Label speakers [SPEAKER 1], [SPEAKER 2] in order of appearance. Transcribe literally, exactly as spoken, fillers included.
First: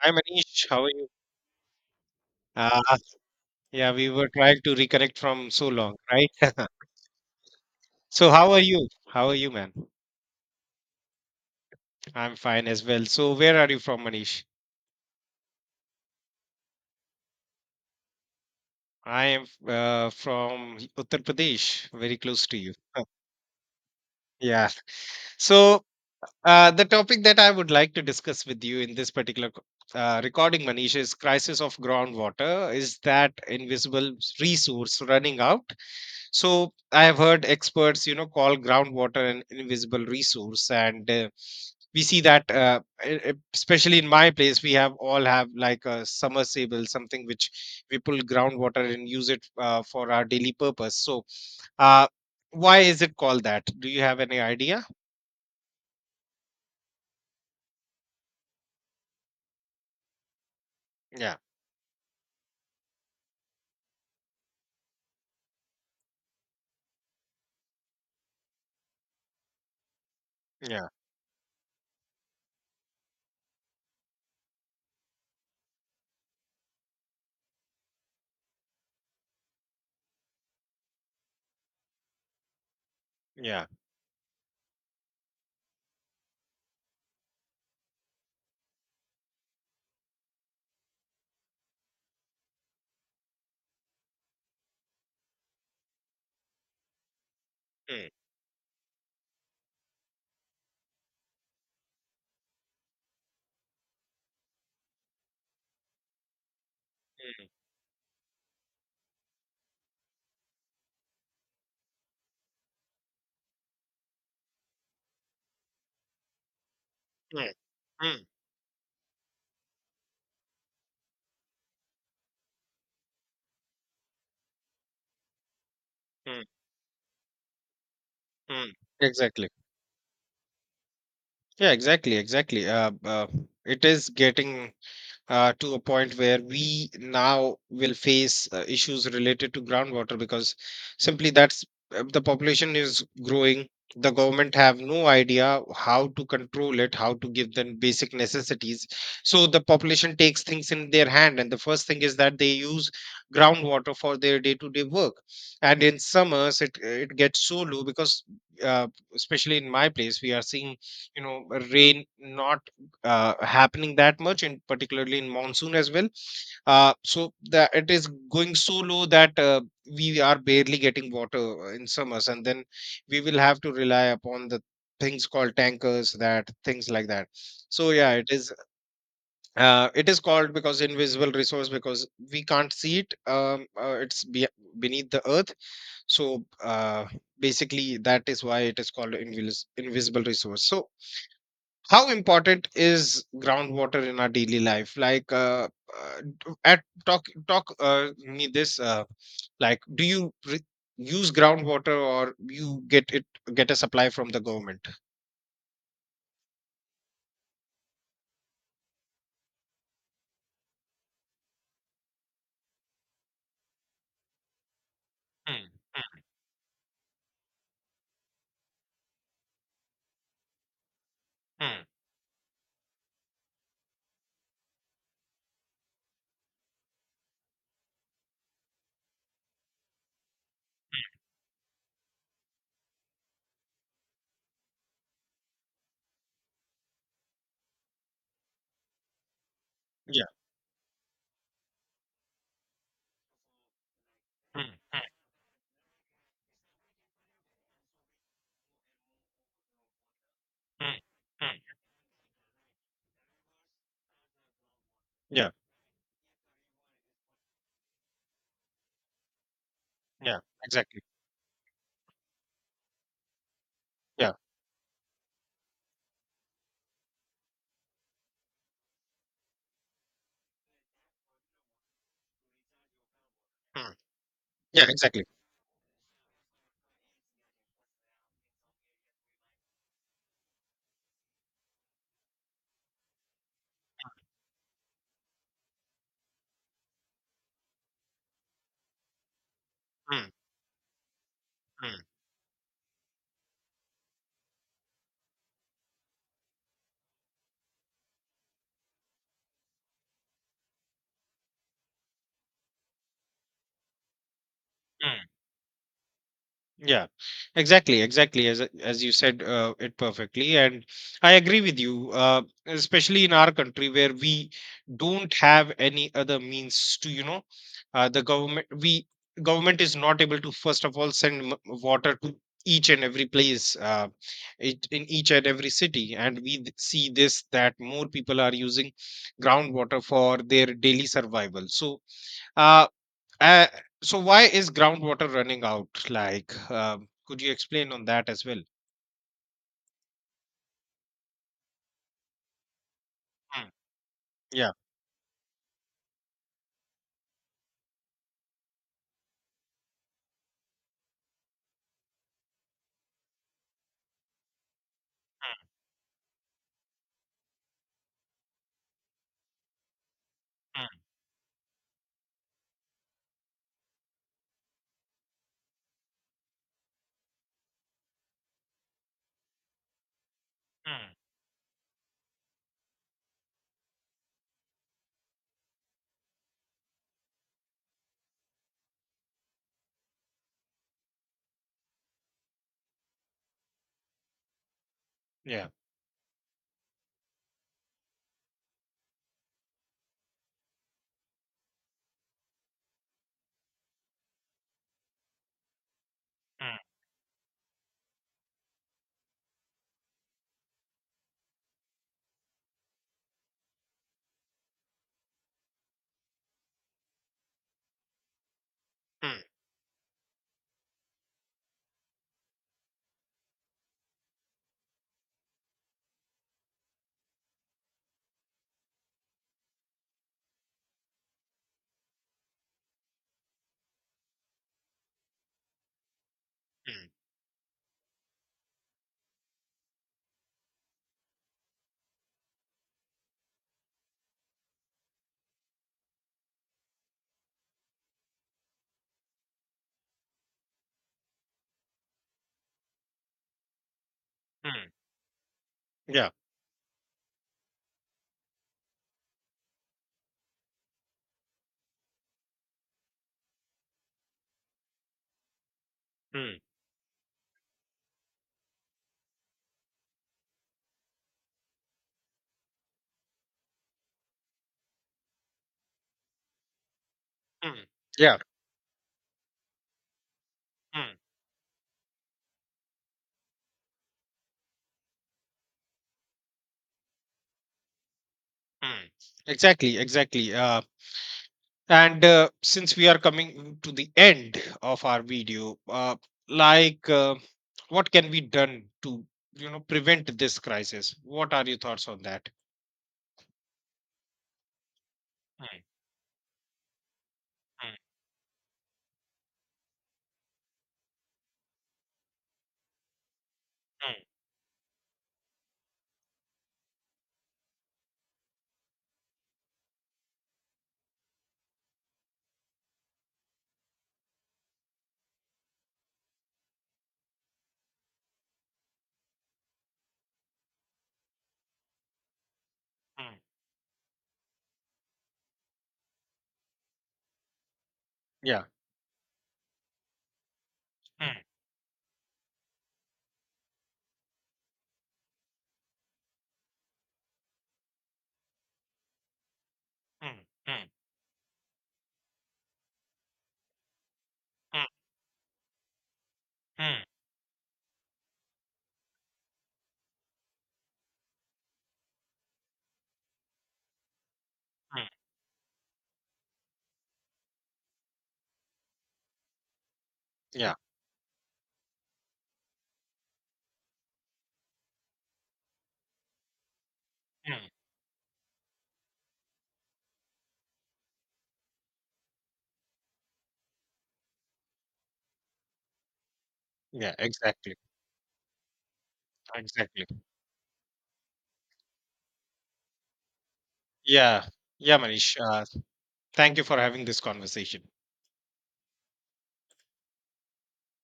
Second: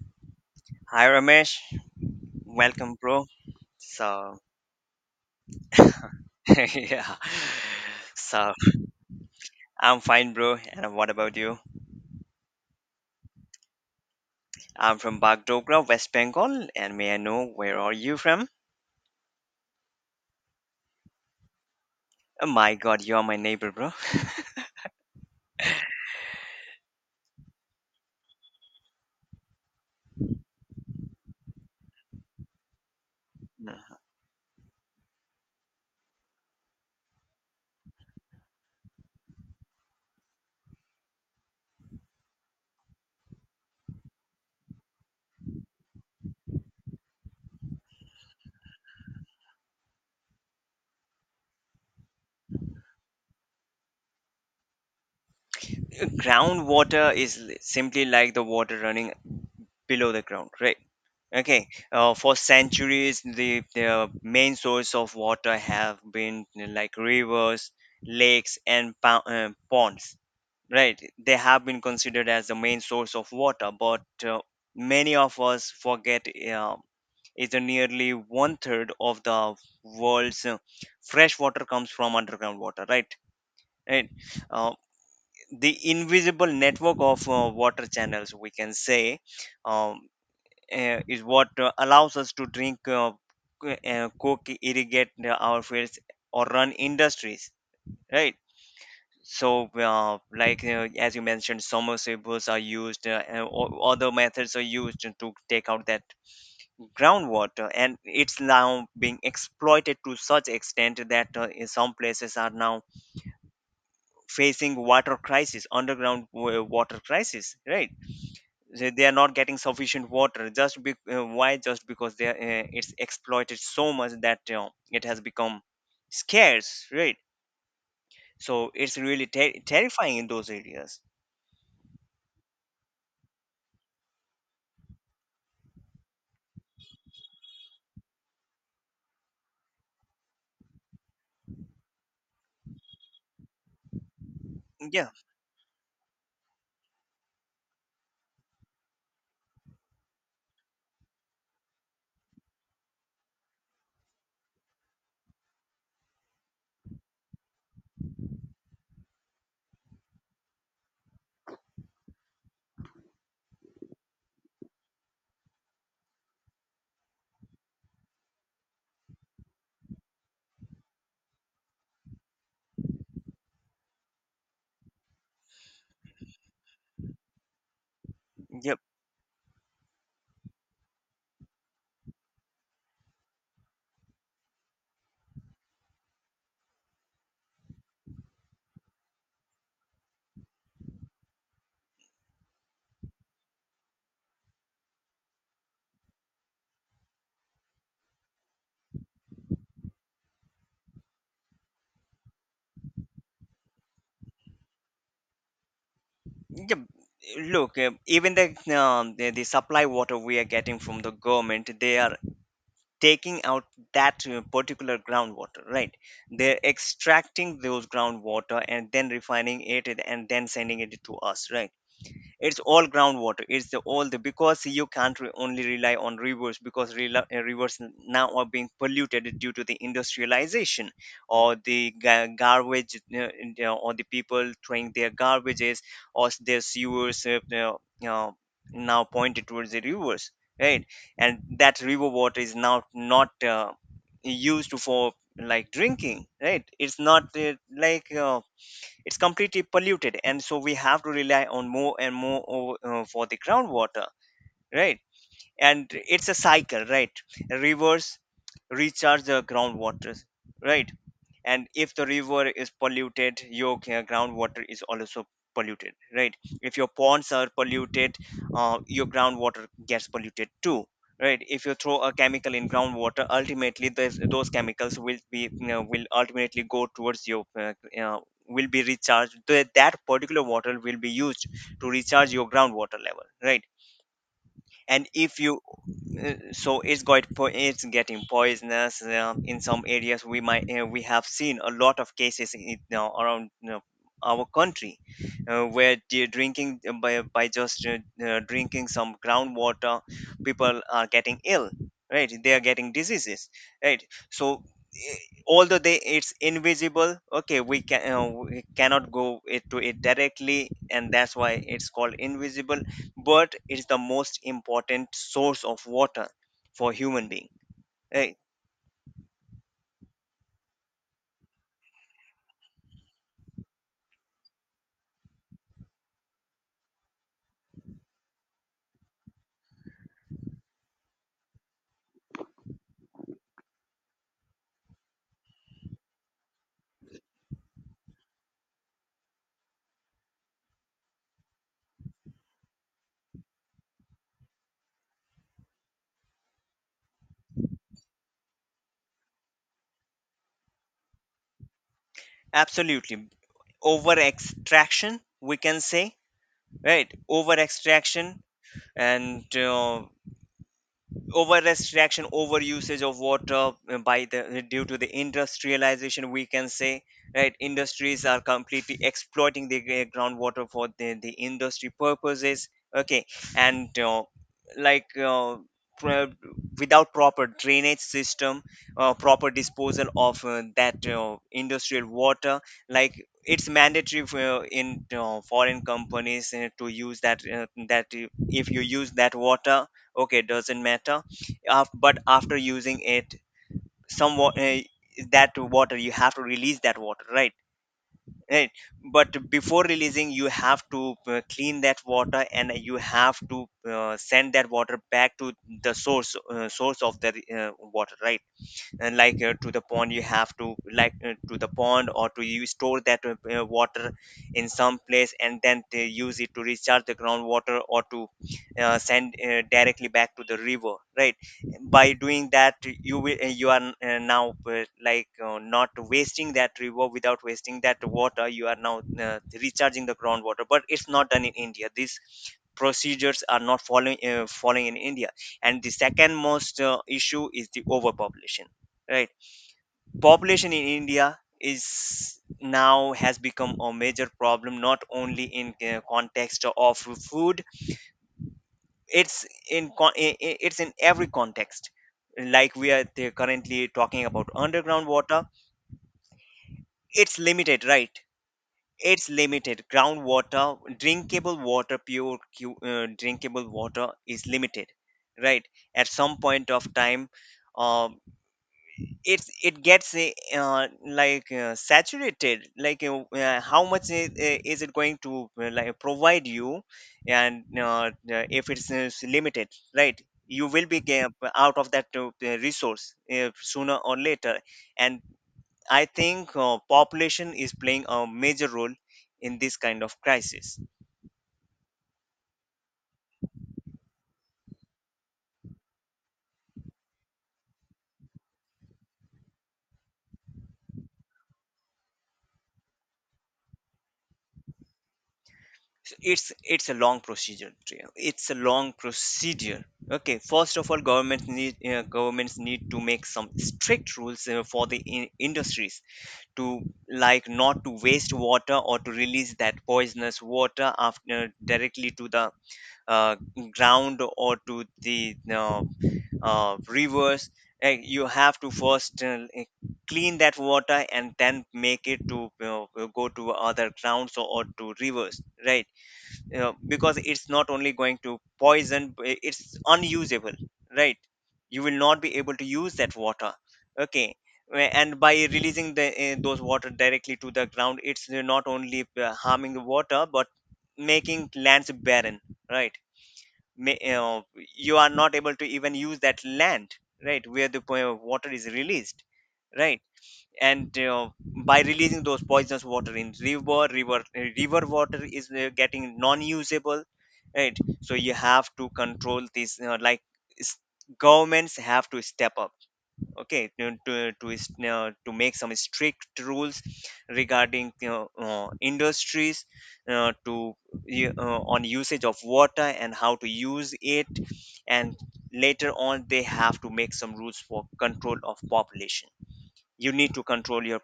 [SPEAKER 1] Hi Manish, how are
[SPEAKER 2] Hi
[SPEAKER 1] you?
[SPEAKER 2] Ramesh,
[SPEAKER 1] Uh,
[SPEAKER 2] welcome bro.
[SPEAKER 1] yeah, we were
[SPEAKER 2] So
[SPEAKER 1] trying to reconnect from so long, right?
[SPEAKER 2] yeah.
[SPEAKER 1] So
[SPEAKER 2] So
[SPEAKER 1] how are you? How are you, man?
[SPEAKER 2] I'm fine bro and what about you?
[SPEAKER 1] I'm fine as well. So where are you from, Manish?
[SPEAKER 2] I'm from Bagdogra, West Bengal and may I know where are you from?
[SPEAKER 1] I am uh, from Uttar Pradesh, very
[SPEAKER 2] Oh
[SPEAKER 1] close to
[SPEAKER 2] my
[SPEAKER 1] you.
[SPEAKER 2] god, you are my neighbor bro.
[SPEAKER 1] Yeah. So uh, the topic that I would like to discuss with you in this particular co- uh, recording, Manish, is crisis of groundwater. Is that
[SPEAKER 2] Yeah.
[SPEAKER 1] invisible resource running out? so i have heard experts, you know, call groundwater an invisible resource, and uh, we see that uh, e- e- especially in my place we have all have like a submersible something which we pull groundwater and use it uh, for our daily purpose. So uh, why is it called that? Do you have any idea?
[SPEAKER 2] Groundwater is li- simply like the water running below the ground, right?
[SPEAKER 1] Yeah.
[SPEAKER 2] Okay, uh, for centuries, the, the main source of water have been like rivers, lakes, and pou- uh, ponds.
[SPEAKER 1] Yeah.
[SPEAKER 2] Right, they have been considered as the main source of water, but uh, many of us forget uh, is that nearly one third of the world's uh, fresh water comes from underground water, right?
[SPEAKER 1] Yeah.
[SPEAKER 2] Right. Uh, the invisible network of uh, water channels, we can say, um, uh, is what uh, allows us to drink, uh, co- uh, cook, irrigate uh, our fields, or run industries,
[SPEAKER 1] Mm,
[SPEAKER 2] right? So, uh, like uh, as you mentioned, submersibles are used, uh, and o- other methods are used to take out that
[SPEAKER 1] mm,
[SPEAKER 2] groundwater, and it's now being exploited to such extent that uh, in some places are now facing water crisis, underground wa- water
[SPEAKER 1] mm,
[SPEAKER 2] crisis. Right?
[SPEAKER 1] mm,
[SPEAKER 2] They they are not getting sufficient water. Just be- uh, why? Just because they are, uh, it's exploited so much that uh, it has become
[SPEAKER 1] mm,
[SPEAKER 2] scarce. Right?
[SPEAKER 1] mm.
[SPEAKER 2] So it's really
[SPEAKER 1] Exactly.
[SPEAKER 2] ter- terrifying in those areas.
[SPEAKER 1] Yeah, exactly, exactly. Uh, uh, it is getting uh, to a point where we now will face uh, issues related to groundwater, because simply that's uh, the population is growing. The government have no
[SPEAKER 2] Yeah.
[SPEAKER 1] idea how to control it, how to give them basic necessities. So the population takes things in their hand, and the first thing is that they use groundwater for their day to day work. And in summers it it gets so low because uh, especially in my place we are seeing, you know, rain not uh, happening that much, and particularly in monsoon as well. Uh, so that it is going so low that uh, we are barely getting water uh, in summers, and then we will have to rely upon the things called tankers, that things like that. So yeah, it is
[SPEAKER 2] Yeah,
[SPEAKER 1] uh, it is called because invisible resource, because we can't see it, um, uh, it's be- beneath the earth. So uh, basically that is why it is called invis- invisible resource. So how important is groundwater in our daily life? Like uh, uh, d- at talk talk uh, me this. Uh, like, do you re- use groundwater, or you get it, get a supply from the government?
[SPEAKER 2] yeah, look, uh, even the, um, the the supply water we are getting from the government, they are taking out that uh, particular groundwater,
[SPEAKER 1] Mm,
[SPEAKER 2] right? They're extracting those groundwater and then refining it and then sending it to us,
[SPEAKER 1] mm,
[SPEAKER 2] right?
[SPEAKER 1] mm,
[SPEAKER 2] It's all groundwater, it's the all the, because you can't re- only rely on rivers, because rela- uh, rivers n- now are being polluted due to the industrialization, or the ga- garbage, uh, in- uh, or the people throwing their garbages, or s- their sewers uh, uh, uh, now pointed towards the
[SPEAKER 1] yeah,
[SPEAKER 2] rivers, right? And that river water is now not uh,
[SPEAKER 1] mm,
[SPEAKER 2] used for like drinking, right? It's not uh, like uh, it's completely polluted, and so we
[SPEAKER 1] mm,
[SPEAKER 2] have to rely
[SPEAKER 1] mm.
[SPEAKER 2] on more and more o- uh, for the groundwater, right?
[SPEAKER 1] Yeah,
[SPEAKER 2] And it's a cycle, right? Rivers recharge the groundwater,
[SPEAKER 1] yeah,
[SPEAKER 2] right?
[SPEAKER 1] exactly.
[SPEAKER 2] And if the river is polluted, your g-
[SPEAKER 1] Yeah.
[SPEAKER 2] groundwater is also polluted, right? If your ponds are polluted, uh, your groundwater gets polluted too, right? If you throw a chemical in groundwater, ultimately
[SPEAKER 1] Mm,
[SPEAKER 2] those, those
[SPEAKER 1] yeah,
[SPEAKER 2] chemicals will
[SPEAKER 1] exactly.
[SPEAKER 2] be, you know, will ultimately go towards your uh, you will be recharged. Th- that particular water will be used to recharge your groundwater level, right? And if you, uh, so it's got po- it's getting poisonous. Um, in some areas
[SPEAKER 1] Hmm,
[SPEAKER 2] we might uh, we have seen a lot of cases in, you know, around, you know, our country, uh, where they drinking uh, by, by just uh, uh, drinking some groundwater, people are getting ill, right? They are getting diseases, right? so eh,
[SPEAKER 1] hmm.
[SPEAKER 2] although they, it's
[SPEAKER 1] Yeah,
[SPEAKER 2] invisible, okay, we can
[SPEAKER 1] exactly,
[SPEAKER 2] uh,
[SPEAKER 1] exactly. As
[SPEAKER 2] we
[SPEAKER 1] as
[SPEAKER 2] cannot
[SPEAKER 1] you
[SPEAKER 2] go
[SPEAKER 1] said,
[SPEAKER 2] it
[SPEAKER 1] uh,
[SPEAKER 2] to
[SPEAKER 1] it
[SPEAKER 2] it
[SPEAKER 1] perfectly,
[SPEAKER 2] directly,
[SPEAKER 1] and
[SPEAKER 2] and
[SPEAKER 1] I
[SPEAKER 2] that's why
[SPEAKER 1] agree with
[SPEAKER 2] it's
[SPEAKER 1] you.
[SPEAKER 2] called
[SPEAKER 1] Uh,
[SPEAKER 2] invisible,
[SPEAKER 1] especially in our
[SPEAKER 2] but it's
[SPEAKER 1] country
[SPEAKER 2] the
[SPEAKER 1] where
[SPEAKER 2] most
[SPEAKER 1] we
[SPEAKER 2] important
[SPEAKER 1] don't
[SPEAKER 2] source
[SPEAKER 1] have
[SPEAKER 2] of
[SPEAKER 1] any
[SPEAKER 2] water
[SPEAKER 1] other
[SPEAKER 2] for
[SPEAKER 1] means to, you
[SPEAKER 2] human
[SPEAKER 1] know,
[SPEAKER 2] being,
[SPEAKER 1] uh, the
[SPEAKER 2] right?
[SPEAKER 1] government we government is not able to first of all send m- water to each and every place, uh, it, in each and every city, and we th- see this that more people are using groundwater for their daily survival. So. Uh, uh, so why is groundwater running out? Like, um, could you explain on that as well? Mm. Yeah.
[SPEAKER 2] Absolutely. Over extraction, we can say, right? Over extraction, and uh,
[SPEAKER 1] Mm,
[SPEAKER 2] overrest reaction, over usage of water, uh, by the uh, due to the industrialization, we can say, right? Industries are completely exploiting the gr- groundwater for
[SPEAKER 1] mm.
[SPEAKER 2] the, the industry purposes, okay? And uh, like uh, pro- without proper drainage system, uh, proper disposal of uh, that uh, industrial water, like, it's mandatory for, in uh,
[SPEAKER 1] Yeah.
[SPEAKER 2] foreign companies uh, to use that uh, that uh, if you use that water, okay, doesn't matter. Af- but after using it, some wa- eh, that water you have to release
[SPEAKER 1] Mm,
[SPEAKER 2] that water, right? Right, but before releasing you have to uh, clean that water, and you have to uh, send that water back to the source, uh, source of the uh, water, right? And like
[SPEAKER 1] mm,
[SPEAKER 2] uh, to the pond you have to like uh, to the pond, or to you store that uh, uh, water in some place, and then they use it to recharge the groundwater, or to uh, send uh, directly back to the river, right? By doing that you will uh, you are, uh, now uh, like uh, not wasting that river,
[SPEAKER 1] mm,
[SPEAKER 2] without wasting that water you are now uh, recharging the groundwater. But it's not done in india, these procedures are not following, uh, following in india. And the second most uh, issue is the overpopulation, right? Population in india is now has become a major problem,
[SPEAKER 1] mm.
[SPEAKER 2] not only in uh,
[SPEAKER 1] Yeah.
[SPEAKER 2] context of food, it's in con- i- i- it's in every context. Like we are t- currently talking about underground water,
[SPEAKER 1] Mm,
[SPEAKER 2] it's limited, right? It's limited groundwater. Drinkable water, pure cu- uh, drinkable water is limited, right? At some point of time,
[SPEAKER 1] mm.
[SPEAKER 2] uh,
[SPEAKER 1] Yeah.
[SPEAKER 2] it's it gets uh, uh,
[SPEAKER 1] Mm,
[SPEAKER 2] like uh, saturated, like uh, uh, how much is, eh, is it going to uh, like provide you. And uh, uh, if it's uh,
[SPEAKER 1] mm.
[SPEAKER 2] s- limited,
[SPEAKER 1] Exactly,
[SPEAKER 2] right,
[SPEAKER 1] exactly.
[SPEAKER 2] you
[SPEAKER 1] Uh,
[SPEAKER 2] will be ga- out of that
[SPEAKER 1] and
[SPEAKER 2] uh,
[SPEAKER 1] uh,
[SPEAKER 2] uh,
[SPEAKER 1] since we
[SPEAKER 2] resource
[SPEAKER 1] are
[SPEAKER 2] uh,
[SPEAKER 1] coming to
[SPEAKER 2] sooner
[SPEAKER 1] the
[SPEAKER 2] or later.
[SPEAKER 1] end of
[SPEAKER 2] And
[SPEAKER 1] our video,
[SPEAKER 2] I
[SPEAKER 1] uh,
[SPEAKER 2] think uh,
[SPEAKER 1] like, uh,
[SPEAKER 2] population is playing
[SPEAKER 1] what
[SPEAKER 2] a
[SPEAKER 1] can be
[SPEAKER 2] major
[SPEAKER 1] done
[SPEAKER 2] role
[SPEAKER 1] to,
[SPEAKER 2] in
[SPEAKER 1] you
[SPEAKER 2] this
[SPEAKER 1] know,
[SPEAKER 2] kind of
[SPEAKER 1] prevent this
[SPEAKER 2] crisis.
[SPEAKER 1] crisis? What are your thoughts on that? Mm, mm, mm,
[SPEAKER 2] So it's it's a long procedure, Priya. It's a long procedure, okay? First of all, governments need, uh, governments need to make some strict rules uh, for the in- industries to, like, not to waste water, or to release that poisonous water after uh, directly to the
[SPEAKER 1] mm.
[SPEAKER 2] uh, ground, or to the uh, uh, rivers. Uh, you have
[SPEAKER 1] Yeah.
[SPEAKER 2] to first uh, uh, clean that water and
[SPEAKER 1] Mm,
[SPEAKER 2] then make it to, you, go to other grounds, or, or to rivers, right? You know, because it's not only going to poison, I- it's
[SPEAKER 1] mm,
[SPEAKER 2] unusable,
[SPEAKER 1] mm,
[SPEAKER 2] right? You will not be able to use that water, okay?
[SPEAKER 1] mm,
[SPEAKER 2] Wh- and by releasing the uh, those water
[SPEAKER 1] mm.
[SPEAKER 2] directly to the ground, it's uh, not only uh, harming the water, but making lands barren, right? Ma- you know, you are
[SPEAKER 1] Mm.
[SPEAKER 2] not able to even use that land, right, where the po- water is released, right?
[SPEAKER 1] Yeah.
[SPEAKER 2] And uh, by releasing those poisonous water in river, river, river water is uh, getting non-usable,
[SPEAKER 1] Mm.
[SPEAKER 2] right? So you have to control this, uh, like s- governments have to step up, okay, to to to, is- uh, to make some strict rules
[SPEAKER 1] Yeah, exactly.
[SPEAKER 2] regarding, you know, uh, industries,
[SPEAKER 1] Exactly.
[SPEAKER 2] uh, to u- uh, on usage of water and how to use it.
[SPEAKER 1] Yeah. Yeah,
[SPEAKER 2] And
[SPEAKER 1] Manish. Uh,
[SPEAKER 2] later on they
[SPEAKER 1] thank you for
[SPEAKER 2] have to
[SPEAKER 1] having
[SPEAKER 2] make
[SPEAKER 1] this
[SPEAKER 2] some rules for
[SPEAKER 1] conversation.
[SPEAKER 2] control of population. You need to control your